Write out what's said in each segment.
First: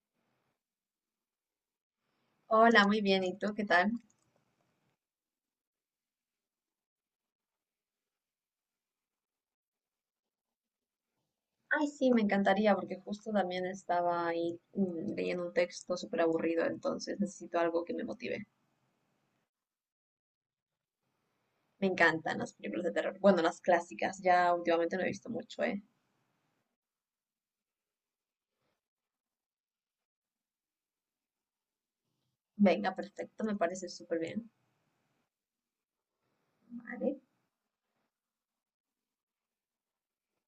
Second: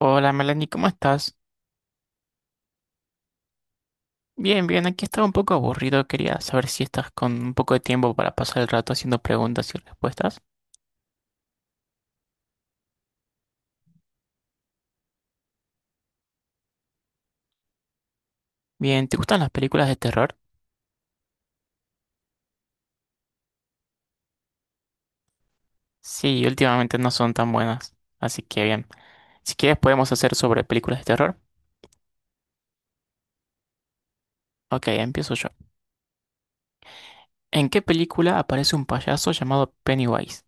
Hola Melanie, ¿cómo estás? Hola, muy bien. ¿Y tú qué tal? Bien, bien, aquí estaba un poco aburrido, quería saber si estás con un poco de tiempo para pasar el rato haciendo preguntas y respuestas. Ay, sí, me encantaría porque justo también estaba ahí, leyendo un texto súper aburrido, entonces necesito algo que me motive. Bien, ¿te gustan las películas de terror? Me encantan las películas de terror. Bueno, las clásicas, ya últimamente no he visto mucho, ¿eh? Sí, últimamente no son tan buenas, así que bien. Si quieres podemos hacer sobre películas de terror. Venga, perfecto, me parece súper bien. Ok, empiezo yo. Vale. ¿En qué película aparece un payaso llamado Pennywise?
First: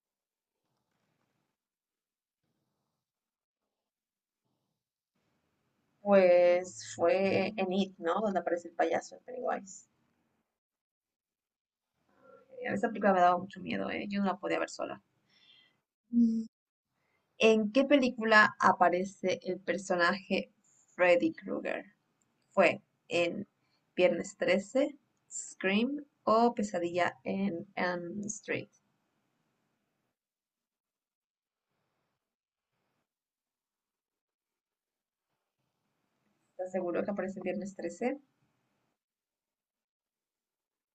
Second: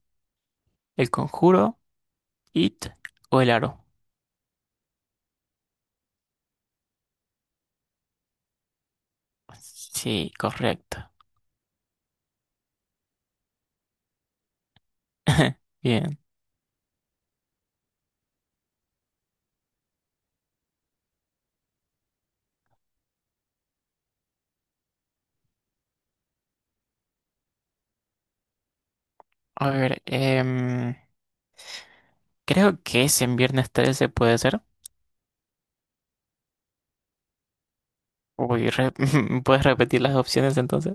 ¿El Conjuro, It o El Aro? Pues fue en It, ¿no? Donde aparece el payaso, el Pennywise. Sí, correcto. Esa película me daba mucho miedo, ¿eh? Yo no la podía ver sola. Bien. Mm. ¿En qué película aparece el personaje Freddy Krueger? Fue en "Viernes 13", "Scream" o "Pesadilla en Elm Street". A ver, creo que es en Viernes 13, puede ser. ¿Estás seguro que aparece en Viernes 13? Uy, ¿puedes repetir las opciones entonces?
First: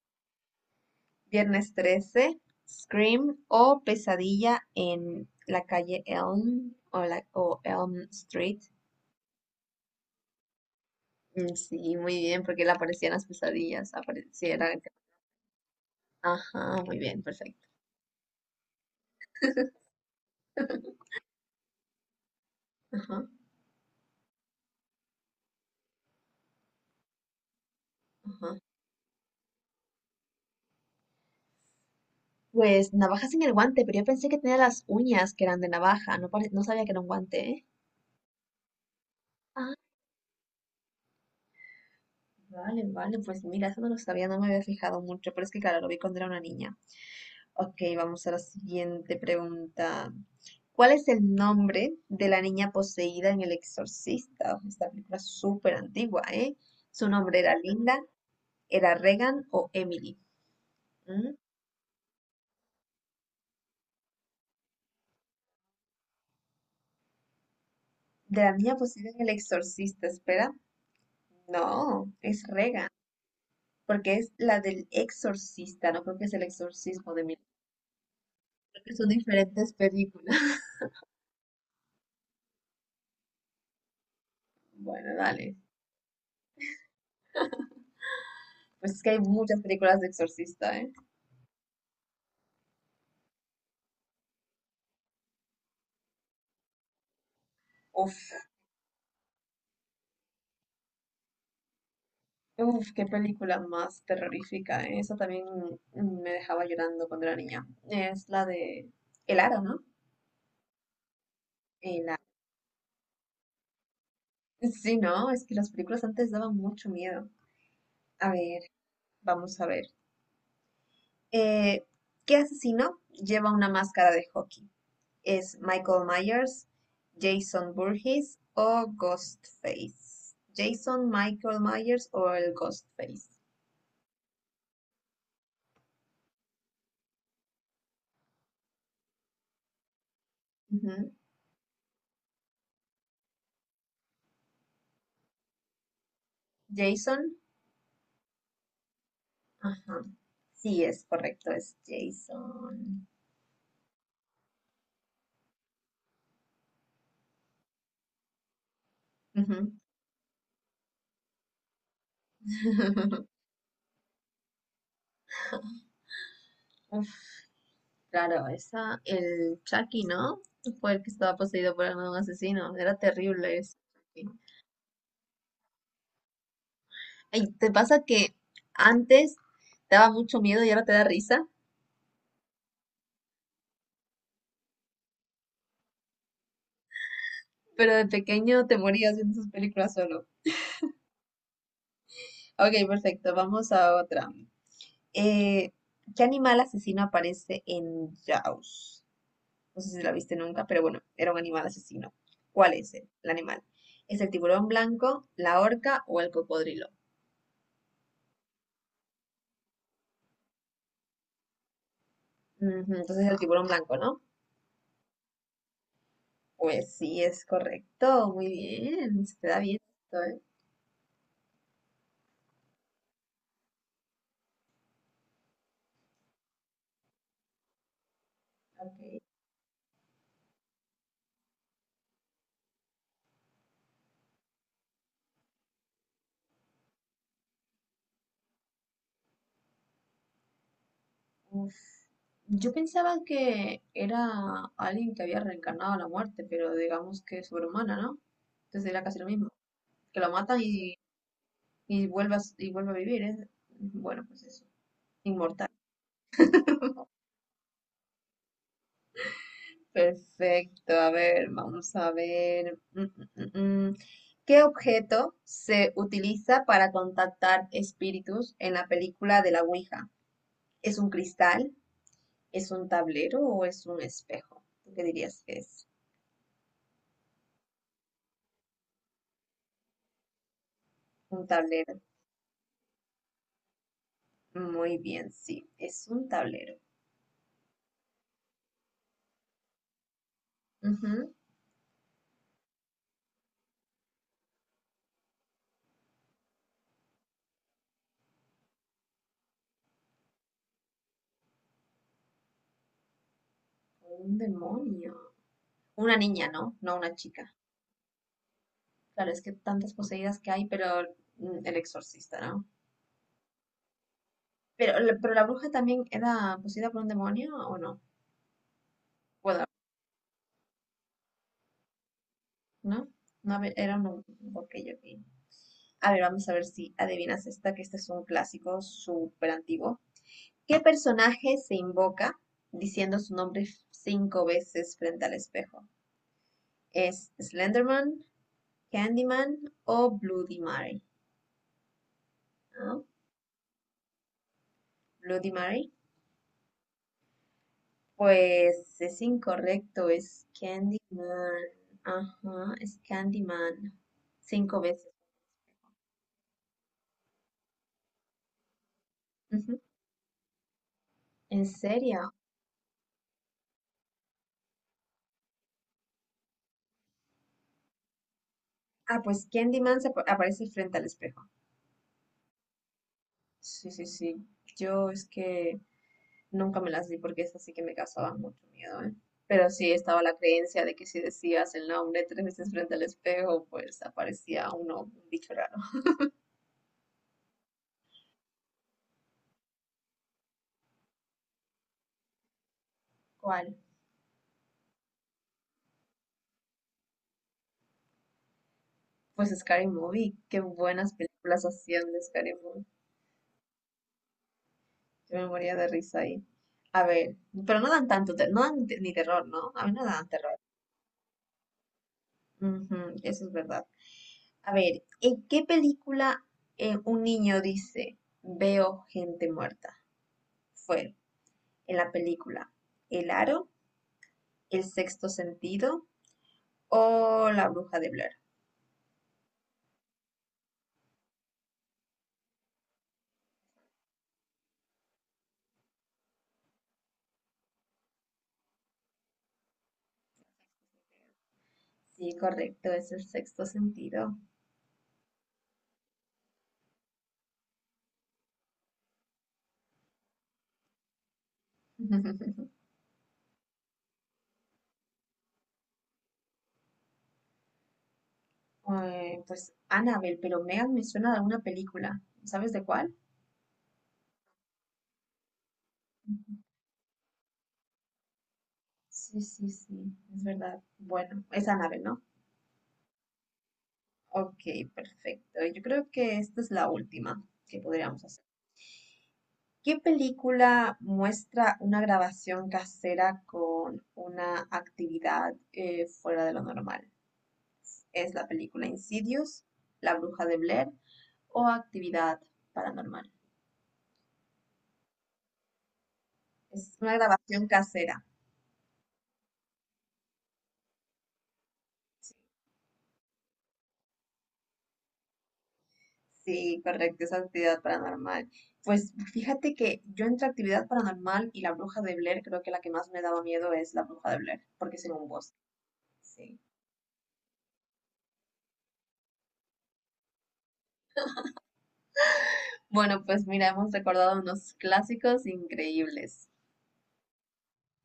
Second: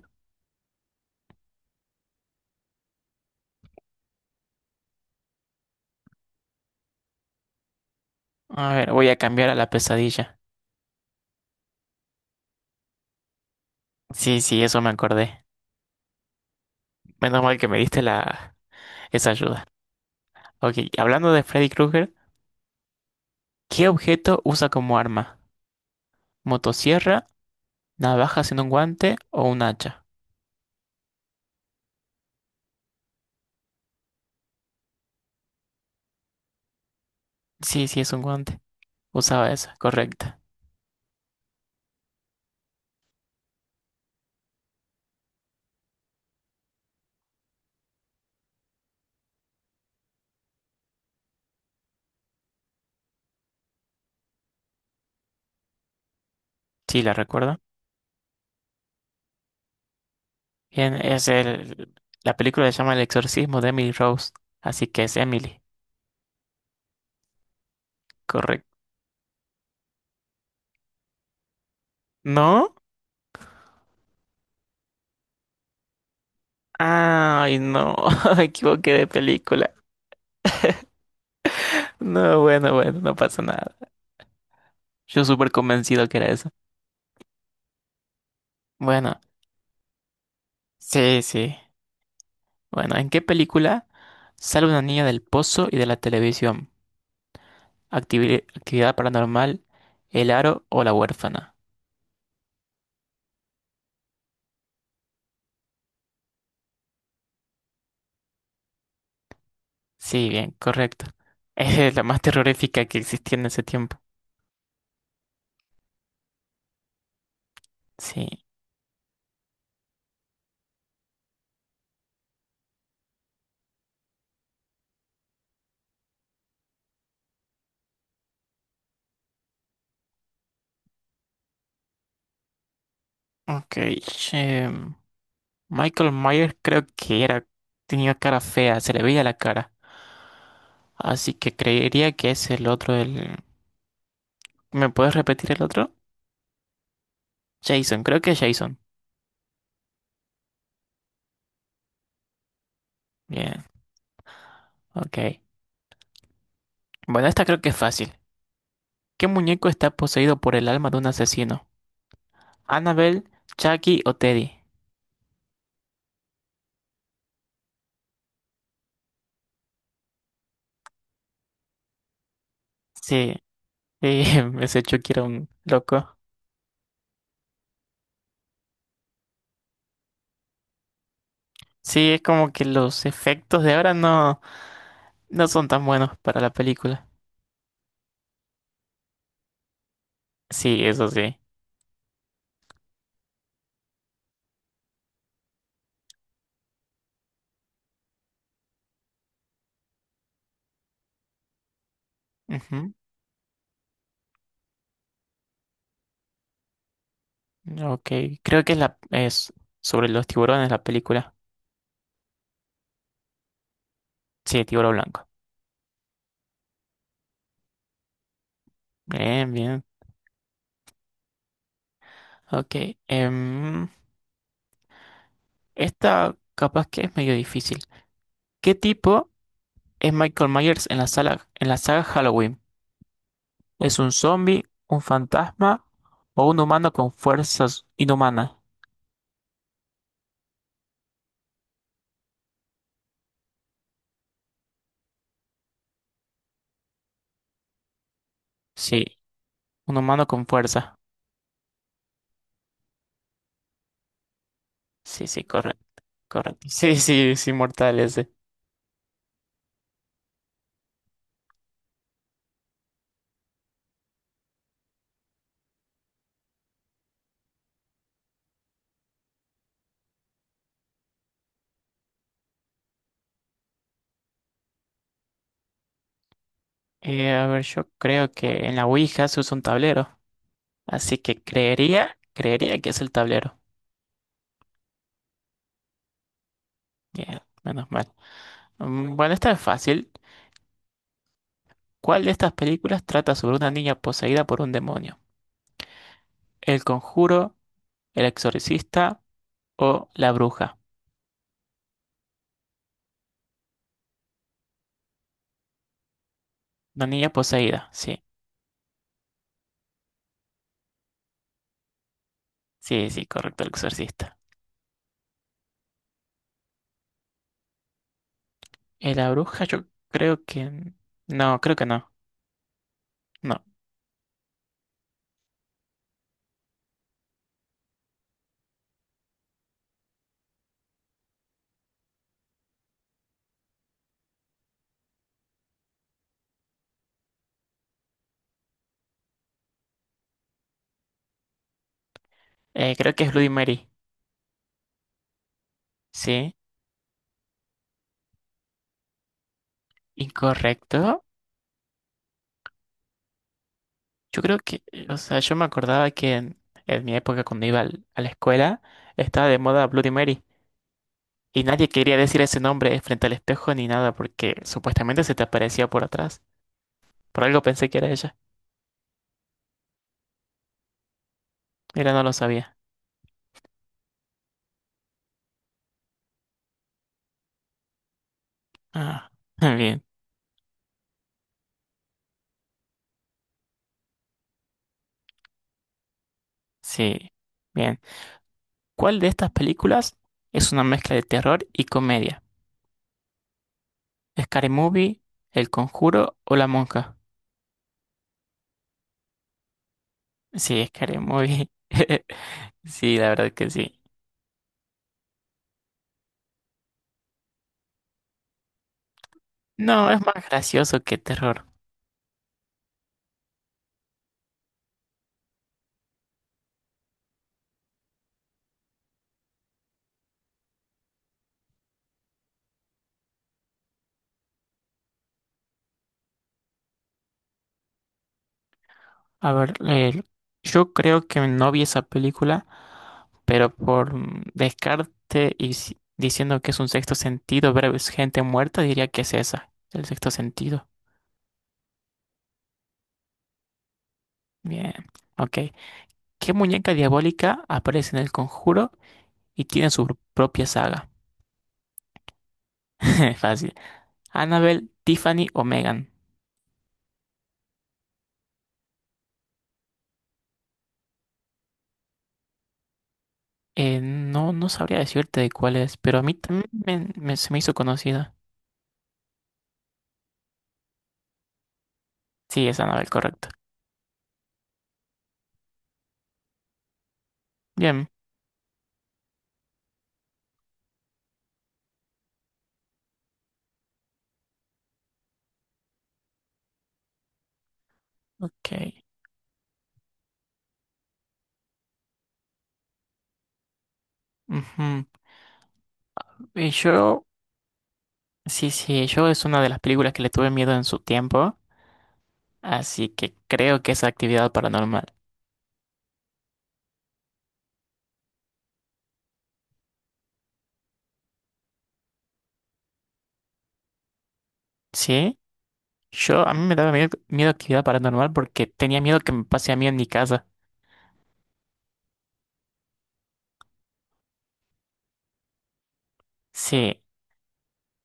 Viernes 13, Scream o Pesadilla en la calle Elm o Elm Street. A ver, voy a cambiar a la pesadilla. Mm, sí, muy bien, porque le aparecían las pesadillas, Sí, sí, apareciera. eso me acordé. Ajá, muy bien, Menos mal que perfecto. me diste la esa ayuda. Ok, hablando de Freddy Krueger, Ajá, ¿qué objeto usa como arma? ¿Motosierra, navaja ajá. sin un guante o un hacha? Pues navajas en el guante, pero yo pensé que tenía las uñas que eran de navaja, no, no sabía que era un guante, ¿eh? Sí, sí, es un guante. Usaba esa, correcta. Vale, vale, pues mira, eso no lo sabía, no me había fijado mucho, pero es que claro, lo vi cuando era una niña. Ok, vamos a la siguiente pregunta. ¿Cuál es el nombre de la niña poseída en El Exorcista? Esta película es súper antigua, ¿eh? Sí, ¿Su la nombre era recuerdo. Linda, era Regan o Emily? Bien, es ¿Mm? el... La película se llama El exorcismo de Emily Rose, así que es Emily, De la correcto. niña poseída en El Exorcista, espera. No, es ¿No? Regan, porque es la del Exorcista, no creo que es el exorcismo de Emily, Ay, no, me creo equivoqué que de son película. diferentes películas. No, bueno, bueno, no pasa nada. Bueno, Yo súper dale. convencido que era eso. Pues es que Bueno, hay muchas películas de Exorcista, ¿eh? sí, sí. Bueno, ¿en qué película sale una niña del pozo y de la televisión? Uf, Actividad paranormal, El Aro o La Huérfana. uf, qué película más terrorífica, ¿eh? Esa también me dejaba llorando cuando era niña. Es la de El Aro, ¿no? Sí, bien, correcto. Es la El más Aro. terrorífica que existía en ese tiempo. Sí, no, es que las películas antes daban mucho miedo. Sí. A ver, vamos a ver. Eh, ¿Qué asesino lleva una máscara de hockey? ¿Es Michael Myers, Jason Voorhees o Ghostface? Jason, Michael Myers o el Ghostface. Ok. em, Michael Myers creo que era, tenía cara fea, se le veía la cara. Ujú. Así que creería que es el otro, el... ¿Me puedes repetir el otro? Jason, Jason, creo que es Jason. ajá. Sí, es correcto, es Jason. Bien, ok. Bueno, esta creo que es fácil. ¿Qué muñeco Ujú. está poseído por el alma de un asesino? ¿Annabelle, Chucky o Teddy? Uf, claro, esa, el Chucky, ¿no? Fue el que estaba poseído por un asesino. Era Sí, terrible eso. sí, ese Chucky era un loco. Ay, ¿te pasa que antes te daba mucho miedo y ahora te da risa? Sí, es como que los efectos de ahora no son tan buenos para la película. Pero de pequeño te morías viendo sus películas solo. Sí, eso sí. Ok, perfecto, vamos a otra. Eh, ¿Qué animal asesino aparece en Jaws? No sé si la viste nunca, pero bueno, era un animal asesino. ¿Cuál Ujú. es el animal? ¿Es el tiburón blanco, la orca o el cocodrilo? Ok, creo que es sobre los tiburones la película. Ujú, entonces el tiburón blanco, ¿no? Sí, tiburón blanco. Pues sí, es correcto. Muy bien. Se te Bien, da bien bien. esto, ¿eh? Ok. em, esta capaz que es medio difícil. ¿Qué Ok. tipo? Es Michael Myers en en la saga Halloween. ¿Es un zombie, un fantasma o un humano con fuerzas inhumanas? Uf. Yo pensaba que era alguien que había reencarnado a la muerte, pero digamos que es sobrehumana, ¿no? Entonces era Sí, casi lo mismo. un Que humano lo con matan fuerza. y vuelve a, y vuelve a vivir, ¿eh? Bueno, pues eso. Sí, sí, Inmortal. correcto, correcto. Sí, sí, es inmortal ese. Perfecto, a ver, vamos a ver. Mm, mm, mm, mm. ¿Qué objeto se utiliza para contactar espíritus en la película de la Ouija? ¿Es un cristal? ¿Es un tablero o es un espejo? ¿Tú qué dirías que es? A ver, yo creo que en la Ouija se usa un tablero. Así Un que tablero. creería que es el tablero. Muy bien, sí, es un tablero. Bien, menos mal. Mm, bueno, esta es fácil. Ujú. ¿Cuál de estas películas trata sobre una niña poseída por un demonio? ¿El Conjuro, El Exorcista o La Bruja? Un demonio. Una niña, ¿no? No Una una niña chica. poseída, sí. Claro, es que tantas poseídas que hay, pero el exorcista, ¿no? Sí, sí, correcto, el exorcista. Pero, pero la bruja también era poseída por un demonio, ¿o no? La bruja, Guadalajara, yo creo que... No, creo que no. ¿no? No, a No. ver, era un... Ok, ok. A ver, vamos a ver si adivinas esta, que este es un clásico súper antiguo. ¿Qué personaje se invoca diciendo su nombre cinco veces frente al espejo? ¿Es Slenderman, Candyman o Bloody Mary? ¿No? Creo que es Bloody Mary. Bloody Mary. Sí. Pues es incorrecto, es Candyman. Incorrecto. Ajá, es Candyman. Yo creo Cinco que... veces. O sea, yo me acordaba que en mi época cuando a la escuela estaba de Ujú. moda Bloody Mary. Y ¿En nadie quería serio? decir ese nombre frente al espejo ni nada porque supuestamente se te aparecía por atrás. Por algo pensé que era ella. Ah, pues Candyman aparece frente al espejo. Mira, no lo sabía. Sí, sí, sí. Yo es que nunca me las di porque esas sí que me causaban mucho miedo, ¿eh? Ah, Pero sí bien. estaba la creencia de que si decías el nombre tres veces frente al espejo, pues aparecía uno, un bicho raro. Sí. Bien. ¿Cuál de estas películas es una mezcla de terror y comedia? ¿Cuál? ¿Scary Movie, El Conjuro o La Monja? Pues Scary Movie. Qué Sí, buenas Scary películas Movie. hacían de Scary Movie. Sí, la verdad que sí. Yo me moría de risa ahí. A ver, pero no dan tanto, no dan ni terror, ¿no? A mí no No, es dan más terror. gracioso que terror. Ujú, eso es verdad. A ver, ¿en qué película un niño dice, veo gente muerta? Fue en la película El Aro, El Sexto Sentido o La Bruja de Blair. A ver, yo creo que no vi esa película, pero por descarte y diciendo que es un sexto sentido, ver es gente muerta, diría que es esa, el sexto sentido. Sí, correcto, es el sexto sentido. Bien, ok. ¿Qué muñeca diabólica aparece en El Conjuro y tiene su propia saga? Fácil. Annabelle, Tiffany o Megan. Pues Annabelle, pero Megan me suena de alguna película. ¿Sabes de cuál? No, no sabría decirte de cuál es, pero a mí Ujú. también se me hizo conocida. Sí, sí, sí, es verdad. Bueno, es Annabelle, ¿no? Sí, es Annabelle, correcto. Ok, perfecto. Yo creo que esta es la última que Bien, podríamos hacer. ¿Qué película muestra una grabación casera con una actividad fuera de lo normal? Es la ok. película Insidious, La Bruja de Blair o Actividad Paranormal. Ujú. Y Es una yo, grabación casera. sí, sí, yo es una de las películas que le tuve miedo en su tiempo, así que creo que es actividad paranormal. Sí, correcto, es actividad paranormal. Pues fíjate que yo entre actividad paranormal y la bruja de Blair, creo que la que más me daba miedo es la bruja de Blair, porque es en un Sí, bosque. yo, a Sí. mí me daba miedo, miedo actividad paranormal porque tenía miedo que me pase a mí en mi casa. Bueno, pues mira, hemos recordado unos clásicos increíbles. Sí,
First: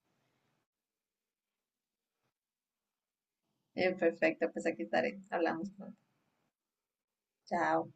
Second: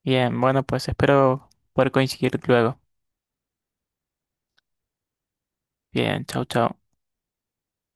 bien, bueno, pues espero poder coincidir luego. Perfecto, pues aquí estaré. Hablamos pronto. Bien, chau, chau. Chao.